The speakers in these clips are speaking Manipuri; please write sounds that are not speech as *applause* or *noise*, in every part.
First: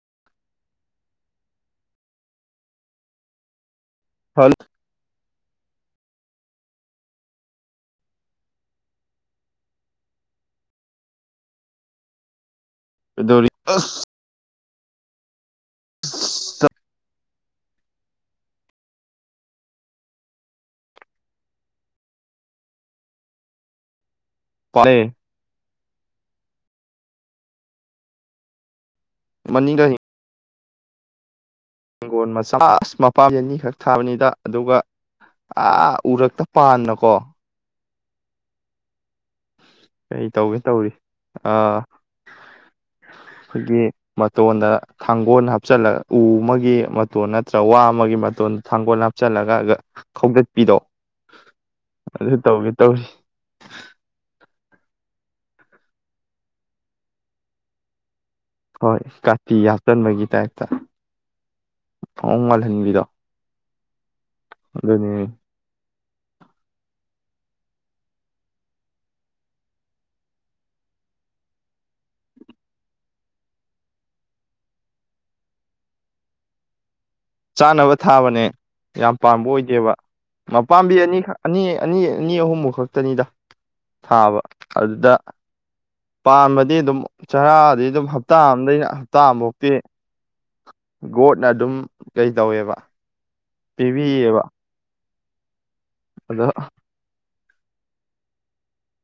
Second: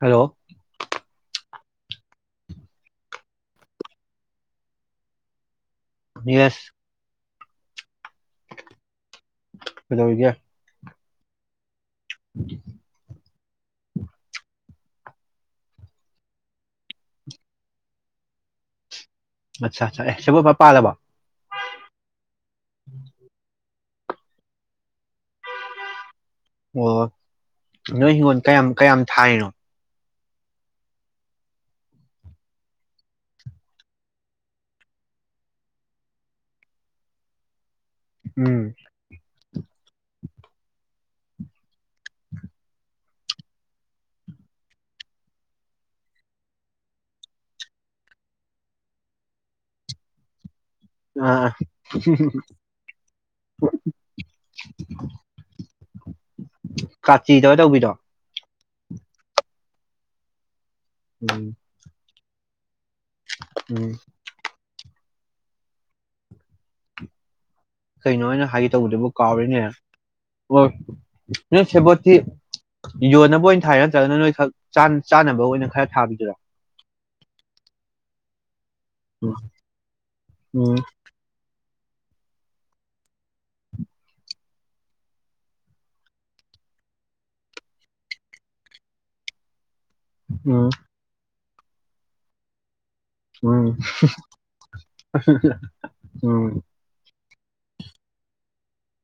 ꯍꯜꯂꯣ ꯍꯜ ꯌꯦꯁ ꯀꯩꯗꯧꯔꯤꯒꯦ *inaudible* ꯀꯗꯧꯔꯤ ꯑꯁ ꯆꯠ ꯃꯆꯥ ꯆꯥꯛꯑꯦ ꯁꯦꯕꯣꯠ ꯐ ꯄꯥꯜꯂꯕꯣ ꯄꯥꯂꯦ ꯑꯣ ꯅꯣꯏ ꯍꯤꯡꯒꯣꯟ ꯀꯌꯥꯝ ꯀꯌꯥꯝ ꯊꯥꯏꯅꯣ ꯃꯅꯤꯡꯗꯍ ꯍꯤꯡꯒꯣꯟ ꯃꯆꯥ ꯑꯁ ꯃꯄꯥꯝꯕꯤ ꯑꯅꯤꯈꯛ ꯊꯥꯕꯅꯤꯗ ꯑꯗꯨꯒ ꯑꯥ ꯎꯔꯛꯇ ꯄꯥꯟꯅꯕꯀꯣ ꯎꯝ ꯀꯩ ꯇꯧꯒꯦ ꯇꯧꯔꯤ ꯑꯥ ꯈꯣꯏꯒꯤ ꯃꯇꯣꯟꯗ ꯊꯥꯡꯒꯣꯟ ꯍꯥꯞꯆꯜꯂ ꯎ ꯑꯃꯒꯤ ꯃꯇꯣꯟ ꯅꯠꯇ꯭ꯔ ꯋꯥ ꯑꯃꯒꯤ ꯃꯇꯣꯟꯗ ꯊꯥꯡꯒꯣꯟ ꯍꯥꯞꯆꯜꯂꯒ ꯈꯥꯎꯗꯠ ꯄꯤꯗꯣ ꯑꯥ ꯑꯗꯨ ꯇꯧꯒꯦ ꯇꯧꯖ *inaudible* ꯀꯥꯆꯤꯗꯧꯔ ꯇꯧꯕꯤꯗꯣ ꯍꯣꯏ ꯀꯥꯇꯤ ꯍꯥꯞꯆꯟꯕꯒꯤ ꯇꯥꯏꯞꯇ ꯎꯝ ꯃꯣꯡ ꯃꯥꯜꯍꯟꯕꯤꯗꯣ ꯎꯝ ꯑꯗꯨꯅꯤ ꯀꯩꯅꯣ ꯑꯣꯏꯅ ꯍꯥꯏꯒꯦ ꯇꯧꯕꯗꯨꯕꯨ ꯀꯥꯎꯔꯦꯅꯦ ꯑꯣ ꯅꯣꯏ ꯁꯦꯕꯣꯠꯇꯤ ꯌꯣꯟꯅꯕ ꯑꯣꯏꯅ ꯊꯥꯏꯔ ꯅꯠꯇ꯭ꯔꯒꯅ ꯅꯣꯏꯈꯛ ꯆꯥꯅꯕ ꯑꯣꯏꯅ ꯈꯔ ꯊꯥꯕꯤꯗꯨꯔ ꯆꯥꯅꯕ ꯊꯥꯕꯅꯦ ꯌꯥꯝ ꯎꯝ ꯄꯥꯟꯕ ꯑꯣꯏꯗꯦꯕ ꯎꯝ ꯃꯄꯥꯝꯕꯤ ꯑꯅꯤꯈꯛ ꯑꯅꯤ ꯑꯅꯤ ꯑꯅꯤ ꯑꯍꯨꯝꯃꯨꯛ ꯈꯛꯇꯅꯤꯗ ꯊꯥꯕ ꯑꯗꯨꯗ ꯄꯥꯟꯕꯗꯤ ꯑꯗꯨꯝ ꯆꯔꯥꯗꯤ ꯑꯗꯨꯝ ꯍꯞꯇꯥ ꯗꯩꯅ ꯍꯞꯇꯥ ꯑꯝꯕꯣ ꯇꯦ ꯎꯝ ꯒꯣꯠ ꯅ ꯑꯗꯨꯝ ꯀꯩ ꯇꯧꯋꯦꯕ ꯎꯝ ꯍꯨꯝ *unintelligible* ꯑꯗꯣ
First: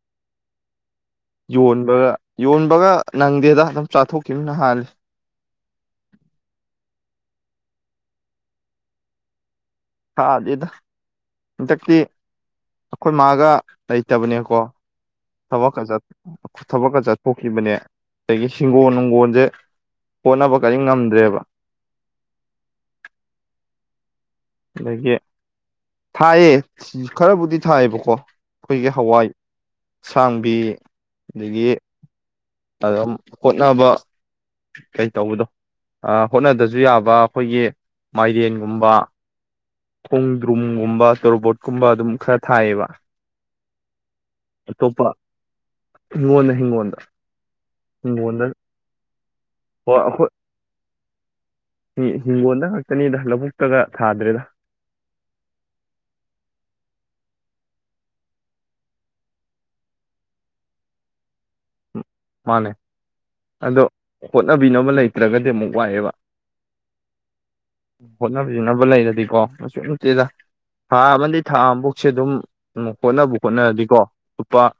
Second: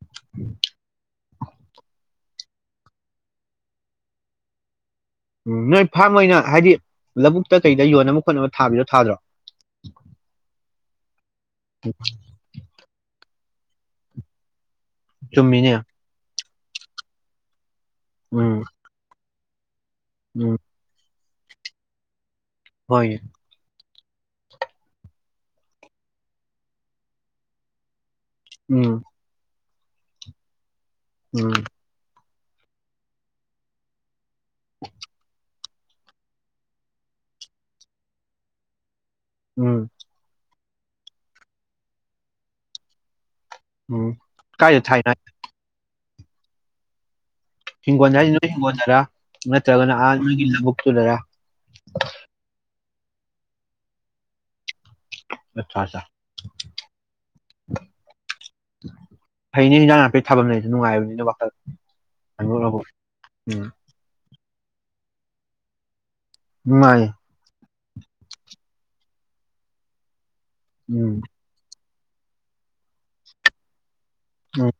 *inaudible* ꯌꯣꯟꯕꯒ ꯌꯣꯟꯕꯒ ꯅꯪꯗꯦꯗ ꯑꯗꯨꯝ ꯆꯥꯊꯣꯛꯈꯤꯕꯅ ꯍꯥꯜꯂꯤ ꯎꯝ ꯅꯣꯏ ꯐꯥꯔꯝ ꯑꯣꯏꯅ ꯍꯥꯏꯗꯤ ꯂꯧꯕꯨꯛꯇ ꯀꯩꯗ ꯌꯣꯟꯅꯕ ꯈꯣꯠꯅꯕ ꯊꯥꯕꯤꯗꯣ ꯊꯥꯗ꯭ꯔꯣ ꯊꯥꯗꯦꯗ ꯍꯟꯗꯛꯇꯤ ꯑꯩꯈꯣꯏ ꯃꯥꯒ ꯂꯩꯇꯕꯅꯦꯀꯣ ꯆꯨꯝꯃꯤꯅꯦ ꯊꯕꯛꯀ ꯆꯠ ꯊꯕꯛꯀ ꯆꯠ ꯊꯣꯛꯈꯤꯕꯅꯦ ꯑꯗꯒꯤ ꯎꯝ ꯍꯤꯡꯒꯣꯟ ꯅꯨꯡꯒꯣꯟꯁꯦ ꯍꯣꯠꯅꯕ ꯎꯝ ꯀꯔꯤ ꯉꯝꯗ꯭ꯔꯦꯕ ꯍꯣꯏ ꯑꯗꯒꯤ ꯊꯥꯏꯌꯦ ꯈꯔꯕꯨꯗꯤ ꯊꯥꯏꯌꯦꯕꯀꯣ ꯍꯣꯏꯒꯦ ꯎꯝ ꯍꯋꯥꯏ ꯁꯥꯡꯕꯤ ꯎꯝ ꯑꯗꯒꯤ ꯑꯗꯨꯝ ꯍꯣꯠꯅꯕ ꯀꯩ ꯇꯧꯕꯗꯣ ꯑꯥ ꯍꯣꯠꯅꯗꯁꯨ ꯌꯥꯕ ꯑꯩꯈꯣꯏꯒꯤ ꯃꯥꯏꯔꯦꯟꯒꯨꯝꯕ ꯎꯝ ꯔꯨꯝꯒꯨꯝꯕ ꯇꯣꯔꯣꯕꯣꯠꯀꯨꯝꯕ ꯑꯗꯨꯝ ꯈꯔ ꯊꯥꯏꯑꯦꯕ ꯎꯝ ꯀꯥꯏꯗ ꯊꯥꯏ ꯅ ꯍꯤꯉꯣꯟꯗ ꯍꯤꯉꯣꯟꯗ ꯍꯤꯡꯒꯣꯟꯜꯗ ꯍꯥꯏꯁꯤ ꯅꯣꯏ ꯍꯤꯡꯒꯣꯟꯗꯔꯥ ꯅꯠꯇ꯭ꯔꯒꯅ ꯍꯣꯏ ꯑꯥ ꯃꯤꯒꯤ ꯂꯧꯕꯨꯛꯇꯨꯗꯔ ꯅꯤꯗ ꯂꯧꯕꯨꯛꯇꯒ ꯊꯥꯗ꯭ꯔꯦꯗ ꯑꯠꯆꯥ ꯑꯠꯆꯥ ꯐꯩꯅꯦ ꯏꯟꯖꯥꯡ ꯅꯥꯄꯤ ꯊꯥꯐꯝ ꯂꯩꯗꯨ ꯅꯨꯡꯉꯥꯏꯕꯅꯤꯅꯦ ꯋꯥꯈꯜ ꯃꯥꯅꯦ *unintelligible* ꯎꯝ ꯑꯗꯣ ꯍꯣꯠꯅꯕꯤꯅꯕ ꯂꯩꯇ꯭ꯔꯒꯗꯤ ꯑꯃꯨꯛ ꯋꯥꯏꯑꯦꯕ ꯃꯥꯅꯦ ꯍꯣꯠꯅꯕꯤꯅꯕ ꯂꯩꯔꯗꯤꯀꯣ ꯑꯁꯨ ꯅꯠꯇꯦꯗ ꯊꯥ ꯎꯝ ꯑꯃꯗꯤ ꯊꯥ ꯑꯝꯕꯨ ꯁꯦ ꯑꯗꯨꯝ ꯍꯣꯠꯅꯕꯨ ꯍꯣꯠꯅꯔꯗꯤ ꯀꯣ ꯎꯄꯥ ꯎꯝ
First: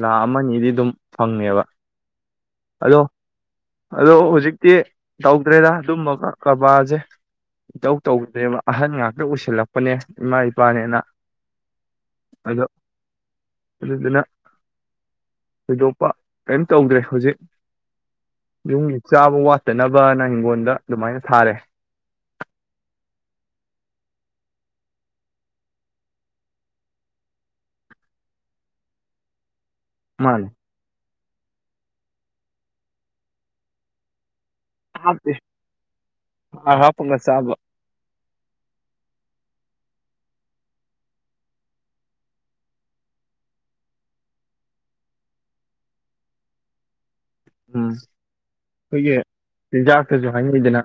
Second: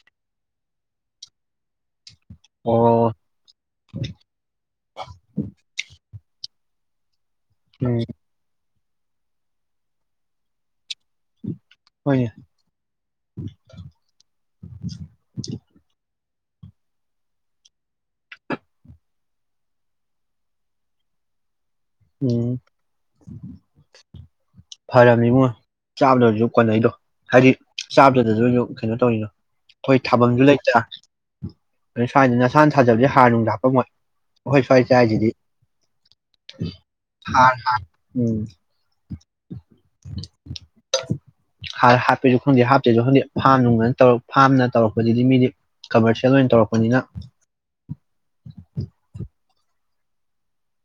ꯂꯥꯛ ꯑꯃ ꯅꯤꯗꯤꯗꯨꯝ ꯐꯪꯉꯦꯕ ꯑꯗꯣ ꯑꯣ ꯑꯗꯣ ꯍꯧꯖꯤꯛꯇꯤ ꯇꯧꯗ꯭ꯔꯦꯗ ꯗꯨꯝꯕꯒ ꯀꯕꯥꯔꯖꯦ ꯎꯝ ꯏꯇꯧ ꯇꯧꯗꯦꯕ ꯑꯍꯟ ꯉꯥꯛꯇ ꯎꯁꯤꯜꯂꯛꯄꯅꯦ ꯏꯃꯥ ꯏꯄꯥꯅꯦꯅ ꯍꯣꯏꯅꯦ ꯑꯗꯣ ꯑꯗꯨꯗꯨꯅ ꯊꯣꯏꯗꯣꯛꯄ ꯀꯔꯤꯝ ꯇꯧꯗ꯭ꯔꯦ ꯍꯧꯖꯤꯛ ꯌꯨꯝꯒꯤ ꯆꯥꯕ ꯋꯥꯠꯇꯅꯕꯅ ꯍꯤꯡꯒꯣꯟꯗ ꯑꯗꯨꯃꯥꯏꯅ ꯊꯥꯔꯦ ꯎꯝ ꯐꯔꯕꯅꯤ ꯏꯉꯣ ꯆꯥꯕꯗ ꯑꯣꯢꯁꯨ ꯀꯣꯟꯅꯩꯗꯣ ꯍꯥꯏꯗꯤ ꯆꯥꯕꯗꯗꯁꯨ ꯀꯩꯅꯣ ꯇꯧꯔꯤꯗꯣ ꯑꯩꯈꯣꯏ ꯊꯥꯕꯝꯁꯨ ꯃꯥꯅꯦ ꯂꯩꯇꯥ ꯑꯗꯩ ꯁꯥꯏꯗꯅ ꯅꯁꯥꯅ ꯊꯥꯖꯕꯗꯤ ꯍꯥꯔ ꯅꯨꯡꯁꯨ ꯍꯥꯞꯄꯝꯃꯣꯏ ꯈꯣꯏ ꯁ꯭ꯋꯥꯏ ꯆꯥꯏꯁꯤꯗꯤ ꯥꯍꯥꯔ ꯍꯥꯞꯄꯉ ꯆꯥꯕ ꯍꯥꯔ ꯎꯝ ꯍꯥꯞꯄꯦꯁꯨ ꯈꯪꯗꯦ ꯍꯥꯞꯇꯦꯁꯨ ꯈꯪꯗꯦ ꯐꯥꯝ ꯅꯨꯡꯅ ꯇꯧꯔ ꯐꯥꯝꯅ ꯇꯧꯔꯛꯄꯗꯨꯗꯤ ꯃꯤꯗꯤ ꯀꯃꯔꯁꯤꯌꯦꯜ ꯑꯣꯏꯅ ꯇꯧꯔꯛꯄꯅꯤꯅ ꯎꯝ ꯑꯩꯈꯣꯏꯒꯤ ꯆꯤꯟꯖꯥꯛꯇꯁꯨ ꯍꯥꯏꯅꯩꯗꯅ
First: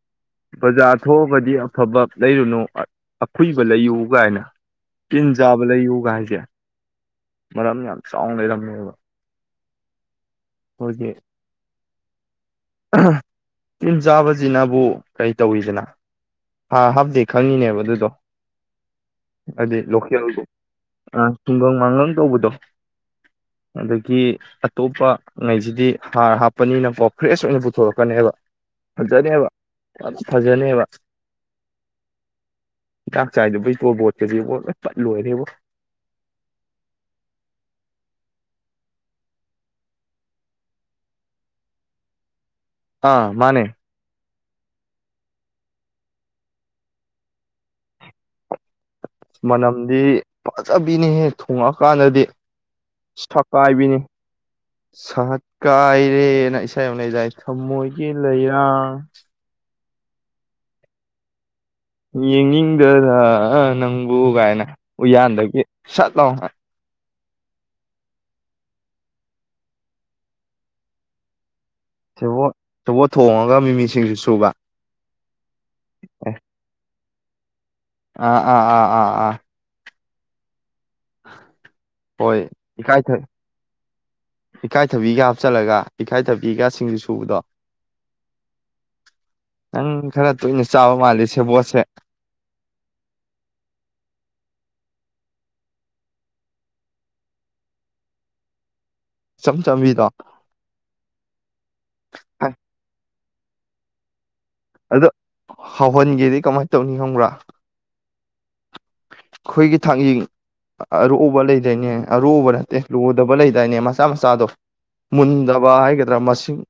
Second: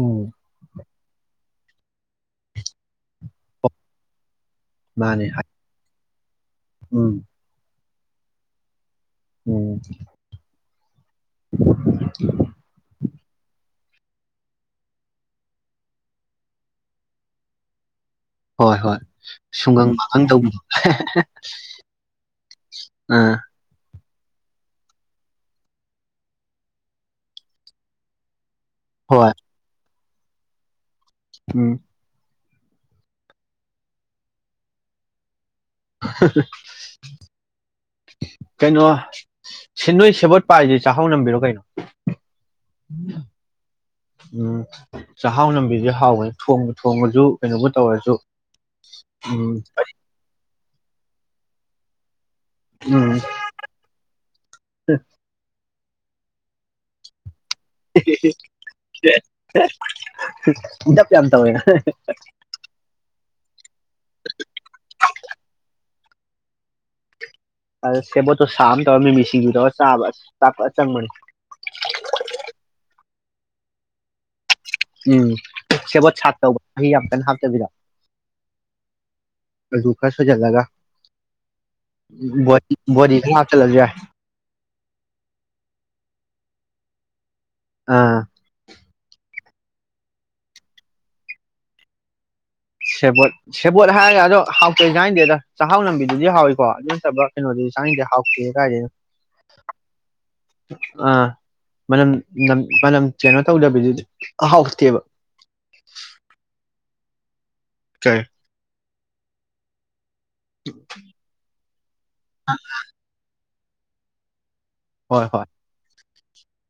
ꯎꯝ ꯕꯖꯥꯔ ꯊꯣꯛꯑꯒꯗꯤ ꯑꯝ ꯐꯕꯞ ꯂꯩꯔꯨꯅꯨ ꯑ ꯑꯈꯨꯏꯕ ꯂꯩꯌꯨ ꯀꯥꯏꯅ ꯃꯥꯅꯦ ꯇꯤꯟ ꯆꯥꯕ ꯂꯩꯎꯒꯥꯏ *inaudible* ꯎꯝ ꯑꯝ ꯌꯥꯝ ꯆꯥꯎꯅ ꯂꯩꯔꯝꯃꯦꯕ ꯎꯝ ꯍꯣꯗꯦ *inaudible* ꯑꯥ ꯇꯤꯟ ꯆꯥꯕꯁꯤꯅꯕꯨ ꯀꯔꯤ ꯇꯧꯋꯤꯗꯅ ꯍꯥꯔ ꯍꯥꯞꯇꯦ ꯈꯪꯉꯤꯅꯦꯕ ꯑꯗꯨꯗꯣ ꯍꯣꯏ ꯍꯣꯏ ꯍꯥꯏꯗꯤ ꯁꯨꯡꯒꯪ ꯃꯒꯪ ꯂꯣꯀꯦꯜꯒꯤ ꯇꯧꯕꯤꯗꯣ ꯍꯦ ꯑ ꯍꯦ ꯇꯨꯡꯒꯪ ꯃꯥꯡꯒꯪ ꯍꯦ ꯑꯥ ꯀꯤ ꯑꯇꯣꯞꯄ ꯉꯩꯁꯤꯗꯤ ꯍꯥꯔ ꯍꯥꯞꯄꯅꯤꯅꯀꯣ ꯐ꯭ꯔꯦꯁ ꯑꯣꯏꯅ ꯄꯨꯊꯣꯔꯛꯀꯅꯤꯕ ꯍꯣꯏ ꯐꯖꯗꯦꯕ ꯍꯥꯏꯕ ꯑꯖ ꯐꯖꯅꯦꯕ ꯎꯝ ꯍꯤꯗꯥꯛ ꯆꯥꯏꯗꯕꯩ ꯇꯣꯔꯕꯣꯠꯇꯨꯗꯤ ꯑꯣ ꯂꯣꯏ ꯄꯠ ꯂꯣꯢꯔꯦꯕꯣ ꯑꯍꯥꯍ ꯀꯩꯅꯣ ꯁꯤꯟꯗꯣꯏ ꯁꯦꯕꯣꯠ ꯄꯥꯏꯂꯤꯖꯦꯠꯆꯥꯛꯍꯧ ꯅꯝꯕꯤꯔꯣ ꯀꯩꯅꯣ ꯑꯥ ꯃꯥꯅꯦ ꯎꯝ ꯆꯥꯛꯍꯥꯎ ꯅꯝꯕꯤꯗꯨꯗꯤ ꯍꯥꯎꯕꯅꯤ ꯊꯣꯡꯕꯨ ꯊꯣꯡꯉꯁꯨ ꯀꯩꯅꯣꯕꯨ ꯇꯧꯔꯁꯨ ꯎꯝ ꯃꯅꯝꯗꯤ ꯐꯖꯕ ꯄꯤꯅꯤꯍꯦ ꯊꯣꯡꯉꯛꯑꯀꯥꯟꯗꯗꯤ ꯎꯝ ꯁꯛ ꯍꯥꯏꯕꯤꯅꯦ ꯁꯥꯠ ꯀꯥꯏꯔꯦꯅ ꯏꯁꯩ ꯑꯃ ꯂꯩꯗꯥꯏꯅꯦ ꯊꯃꯣꯏꯒꯤ ꯂꯩꯔꯥꯡ ꯙꯄ ꯌꯥꯝ ꯇꯧꯋꯦ ꯌꯦꯡꯅꯤꯡꯗꯔ ꯅꯪꯕꯨ ꯀꯥꯏꯅ ꯎꯌꯥꯟꯗꯒꯤ ꯁꯠ ꯂꯥꯎ ꯁꯦꯕꯣꯠꯇꯣ ꯁꯥꯛ ꯑꯃ ꯇꯧꯔꯒ ꯃꯤꯃꯤ ꯁꯤꯡꯖꯨ ꯇꯧꯔ ꯆꯥꯕ ꯆꯥꯛ ꯐꯖꯅ ꯆꯪꯕꯤꯅꯤ ꯁꯦꯕꯣꯠ ꯊꯣꯡꯉꯒ ꯃꯤꯃꯤꯁꯤꯡꯖꯨ ꯁꯨꯕ ꯎꯝ ꯁꯦꯕꯣꯠ ꯁꯥꯛ ꯑꯦ ꯇꯧꯕ ꯃꯤ ꯌꯥꯝ ꯀꯩꯝ ꯍꯥꯞꯇꯕꯤꯗ ꯑꯥ ꯑꯥ ꯑꯥ ꯑꯥ ꯑꯥ ꯗꯨꯀ ꯁꯣꯏꯖꯂꯒ ꯍꯣꯏ ꯏꯀꯥꯏ ꯕꯣꯔꯤ ꯈꯔ ꯍꯥꯞꯆꯜꯂꯁꯨ ꯌꯥꯏ ꯏꯀꯥꯏꯊꯕꯤꯒ ꯍꯥꯞꯆꯜꯂꯒ ꯏꯀꯥꯏꯊꯕꯤꯒ ꯁꯤ ꯁꯤꯡꯖꯨ ꯁꯨꯕꯗꯣ ꯑꯥ ꯅꯪ ꯈꯔ ꯇꯣꯏꯅ ꯆꯥꯕ ꯃꯥꯜꯂꯤ ꯁꯦꯕꯣꯠꯁꯦ ꯁꯦꯕꯣꯠ ꯁꯦꯕꯣꯠ ꯍꯥꯏꯔꯒ ꯑꯗꯣ ꯍꯥꯎꯇꯦ ꯆꯥꯅꯤꯡꯗꯦꯗ ꯆꯥꯛꯍꯥꯎ ꯅꯝꯕꯤꯗꯨꯗꯤ ꯍꯥꯎꯏꯀꯣ ꯑꯗꯨ ꯅꯠꯇꯕ ꯀꯩꯅꯣꯗꯨꯗꯤ ꯆꯪꯅꯤꯡꯗꯦ ꯍꯥꯎꯇꯦ ꯀꯥꯏꯗꯩꯅꯣ ꯏꯆꯝ ꯆꯝꯕꯤꯗꯣ ꯑꯥ ꯃꯅꯝ ꯍꯥꯏ ꯅꯝ ꯃꯅꯝ ꯀꯩꯅꯣ ꯇꯧꯗꯕꯤꯗꯨꯗꯤ ꯍꯥꯎꯇꯦꯕ ꯑꯗꯣ ꯍꯧꯍꯟꯒꯦꯗꯤ ꯀꯃꯥꯏꯅ ꯇꯧꯅꯤ ꯊꯣꯡꯕ꯭ꯔꯥ ꯀꯩ ꯑꯩꯈꯣꯏꯒꯤ ꯊꯥꯡꯖꯤꯡ ꯑꯔꯣꯕ ꯂꯩ ꯗꯦꯅꯦ ꯑꯔꯣꯕ ꯆꯠꯇꯦ ꯂꯣꯗꯕ ꯂꯩ ꯗꯅꯦ ꯃꯆꯥ ꯃꯆꯥꯗꯣ ꯍꯣꯏ ꯍꯣꯏ ꯃꯨꯟꯗꯕ ꯍꯥꯏꯒ ꯗ ꯃꯁꯤꯡ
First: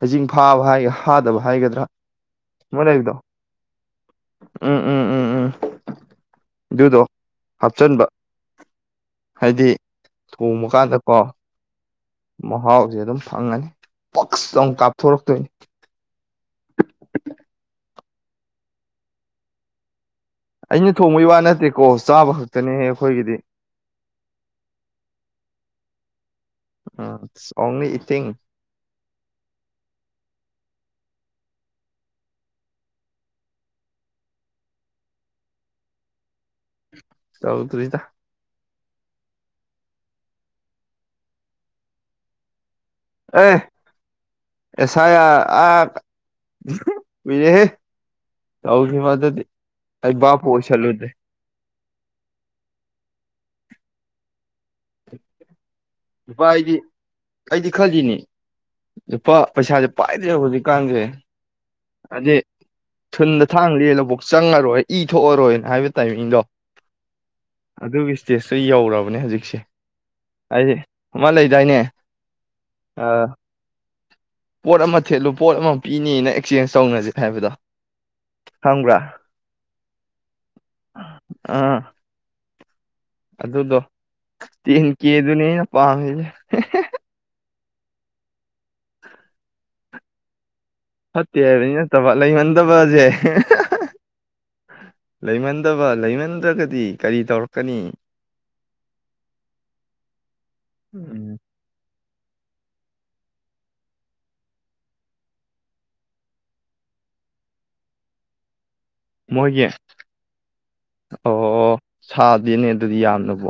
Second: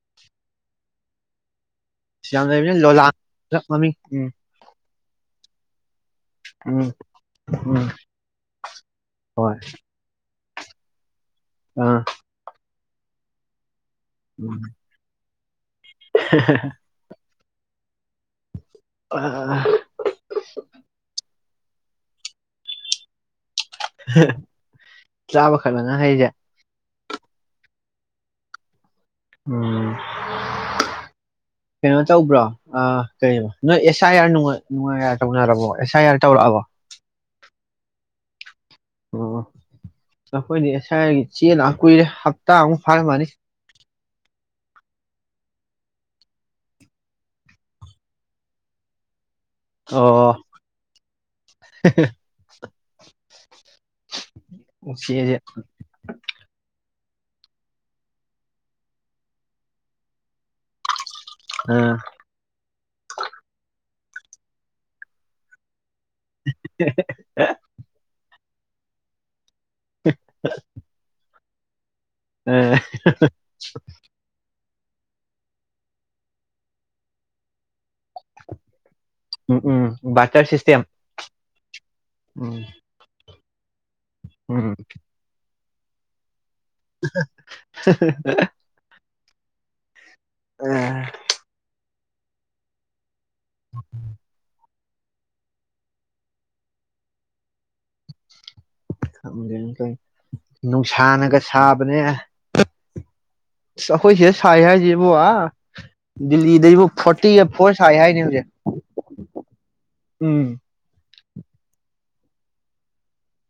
ꯍꯩꯖꯤꯡ ꯐꯥꯕ ꯍꯥꯏꯔ ꯐꯥꯗꯕ ꯍꯥꯏꯒꯗ꯭ꯔꯥ ꯌꯥꯝꯂꯩꯕꯅꯦ ꯑꯃ ꯂꯩꯕꯗꯣ ꯂꯣꯂꯥꯡꯒ ꯃꯝꯤꯡ ꯎꯝ ꯎꯝ ꯎꯝ ꯎꯝ ꯎꯝ ꯎꯝ ꯑꯗꯨꯗꯣ ꯎꯝ ꯍꯥꯞꯆꯤꯟꯕ ꯍꯣꯏ ꯍꯥꯏꯗꯤ ꯊꯣꯡꯕ ꯀꯥꯟꯗ ꯀꯣ ꯑꯥ ꯃꯍꯥꯎꯁꯦ ꯑꯗꯨꯝ ꯐꯪꯉꯅꯤ ꯄꯛꯁ ꯂꯥꯎ ꯀꯥꯞꯊꯣꯔꯛꯇꯣꯏꯅꯤ *unintelligible* ꯑꯥ ꯑꯩꯅ ꯊꯣꯡꯕꯒꯤ ꯋꯥ ꯅꯠꯇ ꯅꯠꯇꯦꯀꯣ ꯆꯥꯕ ꯈꯛꯇꯅꯤꯍꯦ ꯑꯩꯈꯣꯏꯒꯤꯗꯤ ꯆꯥꯕ ꯈꯛꯂ ꯅꯪ ꯈꯩꯁꯦ ꯎꯝ ꯑꯣꯡꯂꯤ ꯏꯇꯤꯡ ꯎꯝ ꯀꯩꯅꯣ ꯇꯧꯕ꯭ꯔꯣ ꯀꯩꯅꯣ ꯅꯣꯏ ꯑꯦꯁ ꯑꯥꯏ ꯑꯥꯔ ꯅꯨꯡꯉꯥꯏ ꯇꯧꯅꯔꯕꯣ ꯑꯦꯁ ꯑꯥꯏ ꯑꯥꯔ ꯇꯧꯔꯛ ꯑꯕꯣ ꯇꯧꯗ꯭ꯔꯤꯗ ꯑꯣ ꯑꯩꯈꯣꯏꯗꯤ ꯑꯦꯁꯥꯏꯒꯤ ꯆꯦꯅ ꯀꯨꯏꯔꯦ ꯍꯞꯇꯥꯃꯨꯛ ꯐꯥꯔꯝꯃꯅꯤ ꯑꯦ ꯑꯦꯁ ꯑꯥꯏ ꯑꯔ *unintelligible* ꯑꯩ ꯚꯥꯞꯄꯨ ꯑꯣꯏꯁꯜ ꯂꯨꯗꯦ ꯍꯦ ꯍꯦ *inaudible* ꯅꯨꯄꯥ ꯑꯩꯗꯤ *unintelligible* ꯑꯩꯗꯤ ꯈꯜꯂꯤꯅꯦ ꯂꯨꯄꯥ ꯄꯩꯁꯥꯁꯦ ꯄꯥꯏꯗ꯭ꯔꯦꯕ ꯍꯧꯖꯤꯛ ꯀꯥꯟꯁꯦ ꯑ ꯍꯥꯏꯗꯤ ꯊꯨꯟꯗ ꯊꯥꯡꯅ ꯂꯦꯜꯂꯕꯧ ꯆꯪꯉꯔꯣꯏ ꯏ ꯊꯣꯛ ꯑꯔꯣꯏꯅ ꯍꯥꯏ ꯇꯥꯏꯃꯤꯡꯗꯣ ꯑꯗꯨꯒꯤ ꯁꯇꯦꯁ ꯁꯤ ꯌꯧꯔꯕꯅꯦ ꯍꯧꯖꯤꯛꯁꯦ ꯍꯥꯏꯗꯤ ꯑꯃ ꯂꯩꯗꯅ ꯌꯥꯏꯅꯦ *unintelligible* ꯄꯣꯠ ꯑꯃ ꯊꯦꯠꯂꯨ ꯄꯣꯠ ꯑꯃ ꯄꯤꯅꯦꯅ ꯑꯦꯛꯆꯦꯟꯁ ꯇꯧꯅꯁꯦ ꯍꯥꯏꯕꯗꯣ ꯈꯪꯕ꯭ꯔꯥ ꯎꯝ ꯎꯝ ꯕꯇꯔ ꯁꯤꯁꯇꯦꯝ ꯑꯥ ꯎꯝ ꯑꯗꯨꯗꯣ ꯎꯝ ꯇꯦꯟ ꯀꯦ ꯑꯩꯅ ꯄꯥꯝꯃꯤꯅ *unintelligible* ꯑ ꯐꯠꯇꯦ ꯍꯥꯏꯕꯗꯤ ꯅꯠꯇꯕ ꯂꯩꯃꯟꯗꯕꯁꯦ *inaudible* ꯂꯩꯃꯟꯗꯕ ꯂꯩꯃꯟꯗ꯭ꯔꯒꯗꯤ ꯀꯔꯤ ꯇꯧꯔꯛꯀꯅꯤ ꯈꯪꯗꯦꯅꯦ ꯇꯧꯔꯤꯁꯦ ꯎꯝ ꯅꯨꯡꯁꯥꯅꯒ ꯁꯥꯕꯅꯦ ꯑꯩꯈꯣꯏ ꯁꯤꯗ ꯁꯥꯏ ꯍꯥꯏꯁꯤ ꯑ ꯗꯦꯜꯂꯤꯗ ꯕꯨ ꯐꯣꯔꯇꯤꯒ ꯐꯣꯔ ꯁꯥꯏ ꯍꯥꯏꯅꯦ ꯍꯧꯖꯤꯛ ꯃꯣꯏꯒꯤ ꯎꯝ ꯑꯣ ꯁꯥꯗꯦꯅꯦ ꯑꯗꯨꯗꯤ ꯌꯥꯝꯅꯕꯣ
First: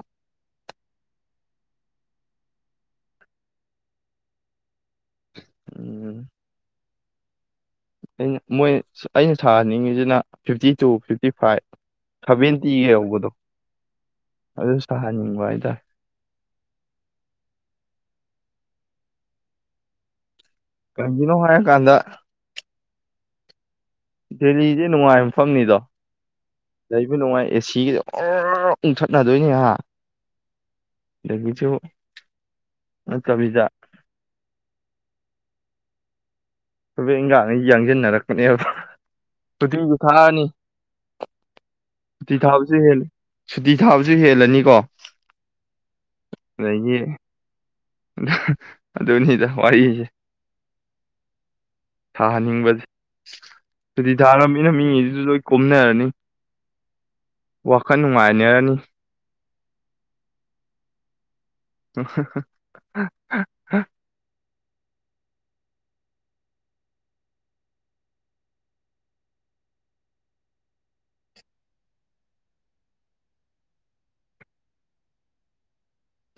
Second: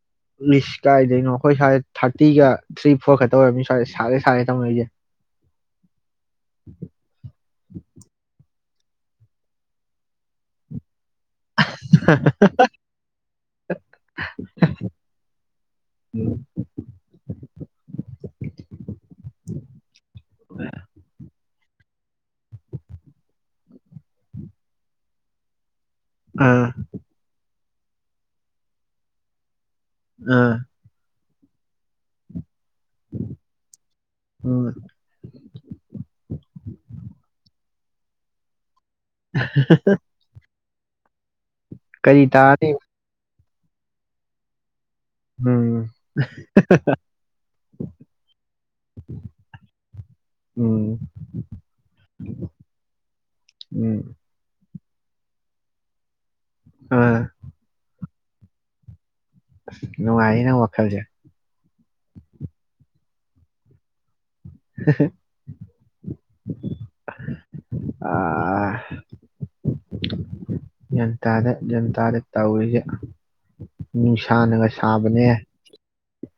ꯏꯁ ꯀꯥꯏꯗꯩꯅꯣ ꯈꯣꯏ ꯁ꯭ꯋꯥꯏ ꯊꯥꯔꯇꯤꯒ ꯊ꯭ꯔꯤ ꯐꯣꯔ ꯈꯛꯇ ꯑꯣꯏꯔꯝꯅꯤ ꯁ꯭ꯋꯥꯏꯗ ꯁꯥꯔꯦ ꯁꯥꯔꯦ ꯇꯧꯅꯩꯖꯦ ꯎꯝ *inaudible* ꯑꯩꯅ ꯃꯣꯏ ꯑꯩꯅ ꯁꯥꯍꯟꯅꯤꯡꯉꯤꯖꯤꯅ ꯐꯤꯐꯇꯤ ꯇꯨ ꯐꯤꯐ ꯐꯤꯐꯇꯤ ꯐꯥꯏꯚ ꯁꯚꯦꯟꯇꯤꯒ ꯌꯧꯕꯗꯣ ꯑꯗꯨ ꯁꯥꯍꯟꯅꯤꯡꯕ ꯍꯥꯏꯇꯥꯔꯦ ꯀꯩꯒꯤꯅꯣ ꯍꯥꯏ ꯀꯥꯟꯗ ꯗꯦꯜꯂꯤꯖꯦ ꯅꯨꯡꯉꯥꯏꯕ ꯃꯐꯝꯅꯤꯗꯣ ꯑꯥ ꯑꯦꯁꯤꯒꯖꯦ ꯑꯣꯔꯣꯔꯣ ꯎꯪꯊꯠꯅꯗꯣꯏꯅꯦ ꯍꯥ ꯑ *unintelligible* ꯅꯠꯇꯕꯤꯗ ꯎꯝ ꯊꯕꯛ ꯏꯟꯒꯥꯥꯡꯒꯩ ꯌꯥꯡꯖꯤꯟꯅꯔꯛꯀꯅꯦꯕ ꯁꯨꯇꯤꯖꯨ ꯊꯥꯔꯅꯤ ꯀꯔꯤ ꯇꯥꯔꯅꯤ *unintelligible* ꯁꯨꯇꯤ ꯊꯥꯕꯁꯨ ꯍꯦꯜꯂꯅꯤꯀꯣ ꯎꯝ ꯍ ꯍ ꯍ ꯍ ꯑꯗꯨꯅꯤꯗ ꯋꯥꯔꯤꯖꯦ ꯎꯝ ꯊꯥꯍꯟꯅꯤꯡꯕꯖꯦ ꯎꯝ ꯁꯨꯇꯤ ꯊꯥꯔꯝꯃꯤ ꯅ ꯃꯤꯒꯩꯖꯨ ꯂꯣꯏ ꯀꯣꯝꯅꯔꯅꯤ ꯍ ꯋꯥꯈꯜ ꯅꯨꯡꯉꯥꯏꯅꯔꯅꯤ ꯑꯁ ꯅꯨꯉꯥꯏꯅꯦ ꯅꯪ ꯋꯥꯈꯜꯖꯦ ꯍ ꯍ ꯍ ꯍ ꯍ ꯍ ꯑꯑ ꯒ꯭ꯌꯥꯟꯇꯥꯗꯦ ꯒ꯭ꯌꯥꯟꯇꯥꯗꯦ ꯇꯧꯔꯤꯖꯦ ꯅꯨꯡꯁꯥꯅꯒ ꯁꯥꯕꯅꯦ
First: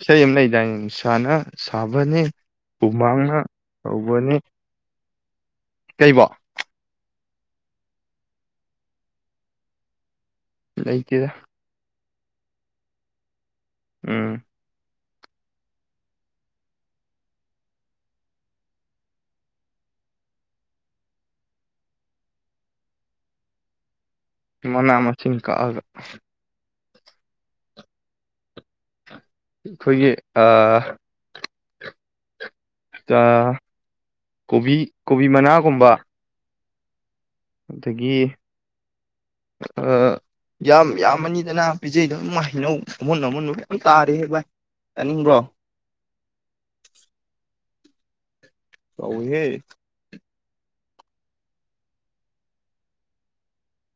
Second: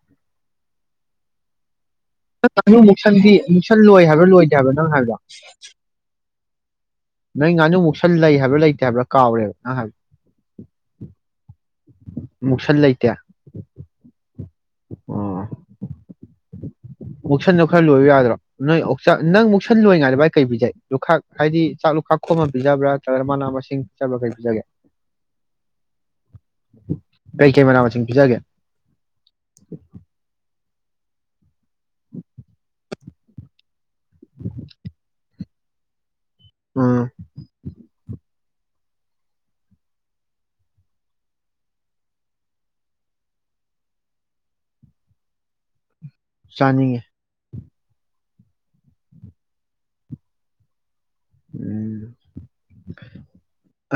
ꯏꯁꯩ ꯑꯃ ꯂꯩꯗꯥꯏꯅꯦ ꯅꯨꯡꯁꯥꯅ ꯁꯥꯕꯅꯦ ꯃꯨꯛꯁꯟꯗꯤ ꯍꯨꯃꯥꯡꯅ ꯃꯨꯛꯁꯟ ꯂꯣꯏ ꯍꯥꯏꯕ꯭ꯔꯥ ꯇꯧꯕꯅꯤ ꯂꯣꯏꯗꯦ ꯍꯥꯏꯕ꯭ꯔ ꯅꯪ ꯍꯥꯏꯕꯗꯣ ꯀꯩꯕꯣ ꯅꯪ ꯉꯥꯅꯨ ꯃꯨꯛꯁꯟ ꯂꯩ ꯍꯥꯏꯕ꯭ꯔꯥ ꯂꯩꯇꯦ ꯍꯥꯏꯕ꯭ꯔꯥ ꯀꯥꯎꯔꯦꯕ ꯅꯪ ꯍꯥꯏꯕ ꯂꯩꯇꯦꯗ ꯃꯨꯛꯁꯟ ꯂꯩꯇꯦ ꯎꯝ ꯑꯣ ꯑꯣ ꯃꯨꯛꯁꯟꯗꯣ ꯈꯔ ꯂꯣꯏꯌꯣ ꯌꯥꯗ꯭ꯔꯣ ꯅꯣꯏ ꯑꯣꯛꯆꯥꯛ ꯅꯪ ꯃꯨꯛꯁꯟ ꯂꯣꯏꯉꯩꯗ ꯚꯥꯏ ꯀꯩ ꯄꯤꯖꯩ ꯂꯨꯈꯥꯛ ꯍꯥꯏꯗꯤ ꯆꯥꯛ ꯂꯨꯈꯥꯛ ꯈꯣꯝ ꯄꯤꯖꯕ꯭ꯔꯥ ꯅꯠꯇ꯭ꯔꯒ ꯃꯅꯥ ꯃꯁꯤꯡ ꯄꯤꯖꯕ꯭ꯔꯥ ꯀꯩ ꯄꯤꯖꯒꯦ ꯃꯅꯥ ꯃꯁꯤꯡ ꯀꯛꯑꯒ ꯀꯩ ꯀꯩ ꯃꯅꯥꯥ ꯃꯁꯤꯡ ꯄꯤꯖꯒꯦ ꯑꯩꯈꯣꯏꯒꯤ ꯑꯑ ꯀ ꯀꯣꯕꯤ ꯀꯣꯕꯤ ꯃꯅꯥꯒꯨꯝꯕ ꯎꯝ ꯑꯗꯒꯤ ꯑ ꯌꯥꯝ ꯌꯥꯝꯃꯅꯤꯗꯅ ꯄꯤꯖꯩꯗꯅ ꯏꯃꯥ ꯍꯩꯅꯧ ꯑꯃꯨꯟ ꯑꯃꯨꯟꯕ ꯃꯌꯥꯝ ꯇꯥꯔꯦꯍꯦ ꯚꯥꯏ ꯆꯥꯅꯤꯡꯕ꯭ꯔꯣ ꯆꯥꯅꯤꯡꯉꯦ ꯇꯧꯢꯍꯦ ꯎꯝ ꯍ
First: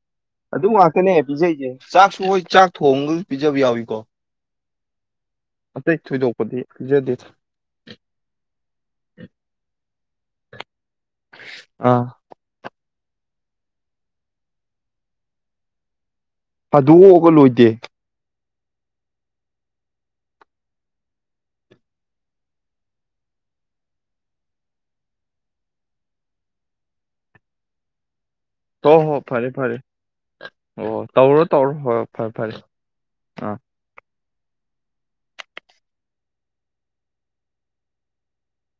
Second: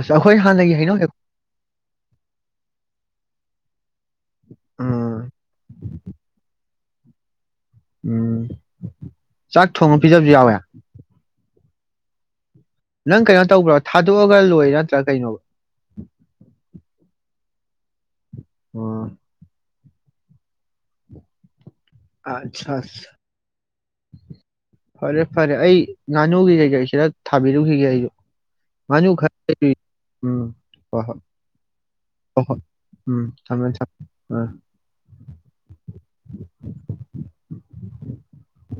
ꯑꯁ ꯑꯩꯈꯣꯏꯒꯤ ꯑꯗꯨ ꯍꯥꯟꯅꯒꯤ ꯍꯩꯅꯧ ꯉꯥꯛꯇꯅꯦ ꯍꯦꯛ ꯄꯤꯖꯩꯁꯦ ꯆꯥꯛꯁꯨ ꯍꯣꯏ ꯆꯥꯛ ꯊꯣꯡꯉꯒꯁꯨ ꯄꯤꯖꯕ ꯌꯥꯎꯏꯀꯣ ꯎꯝ ꯄꯤꯖꯗꯦꯗ ꯎꯝ ꯆꯥꯛ ꯊꯣꯡꯉ ꯄꯤꯖꯕꯁꯨ ꯌꯥꯎꯋꯦ ꯑꯥ ꯅꯪ ꯀꯩꯅꯣ ꯇꯧꯕ꯭ꯔꯣ ꯊꯥꯗꯣꯛꯑꯒ ꯂꯣꯏꯔ ꯅꯠꯇ꯭ꯔꯥ ꯀꯩꯅꯣꯕ ꯊꯥꯗꯣꯛꯑꯒ ꯂꯣꯏꯗꯦ ꯑꯣ ꯑꯠꯁꯥ ꯁꯥ ꯐꯔꯦ ꯐꯔꯦ ꯑꯩ ꯉꯥꯅꯨꯒꯤ ꯀꯩ ꯀꯩ ꯁꯤꯗ ꯊꯥꯕꯤꯔꯨꯈꯤꯒꯦ ꯑꯩꯁꯨ ꯍꯣ ꯉꯥꯅꯨ ꯍꯣ ꯈꯔ ꯐꯔꯦ ꯂꯩꯔꯨꯏ ꯐꯔꯦ ꯎꯝ ꯑꯣ ꯍꯣꯏ ꯍꯣꯏ ꯇꯧꯔꯣ ꯇꯧꯔꯣ ꯍꯣꯏ ꯍꯣꯏ ꯐꯔꯦ ꯐꯔꯦ ꯎꯝ ꯑꯥ ꯊꯝꯃꯦ ꯊꯝꯃꯦ ꯑꯥ *unintelligible*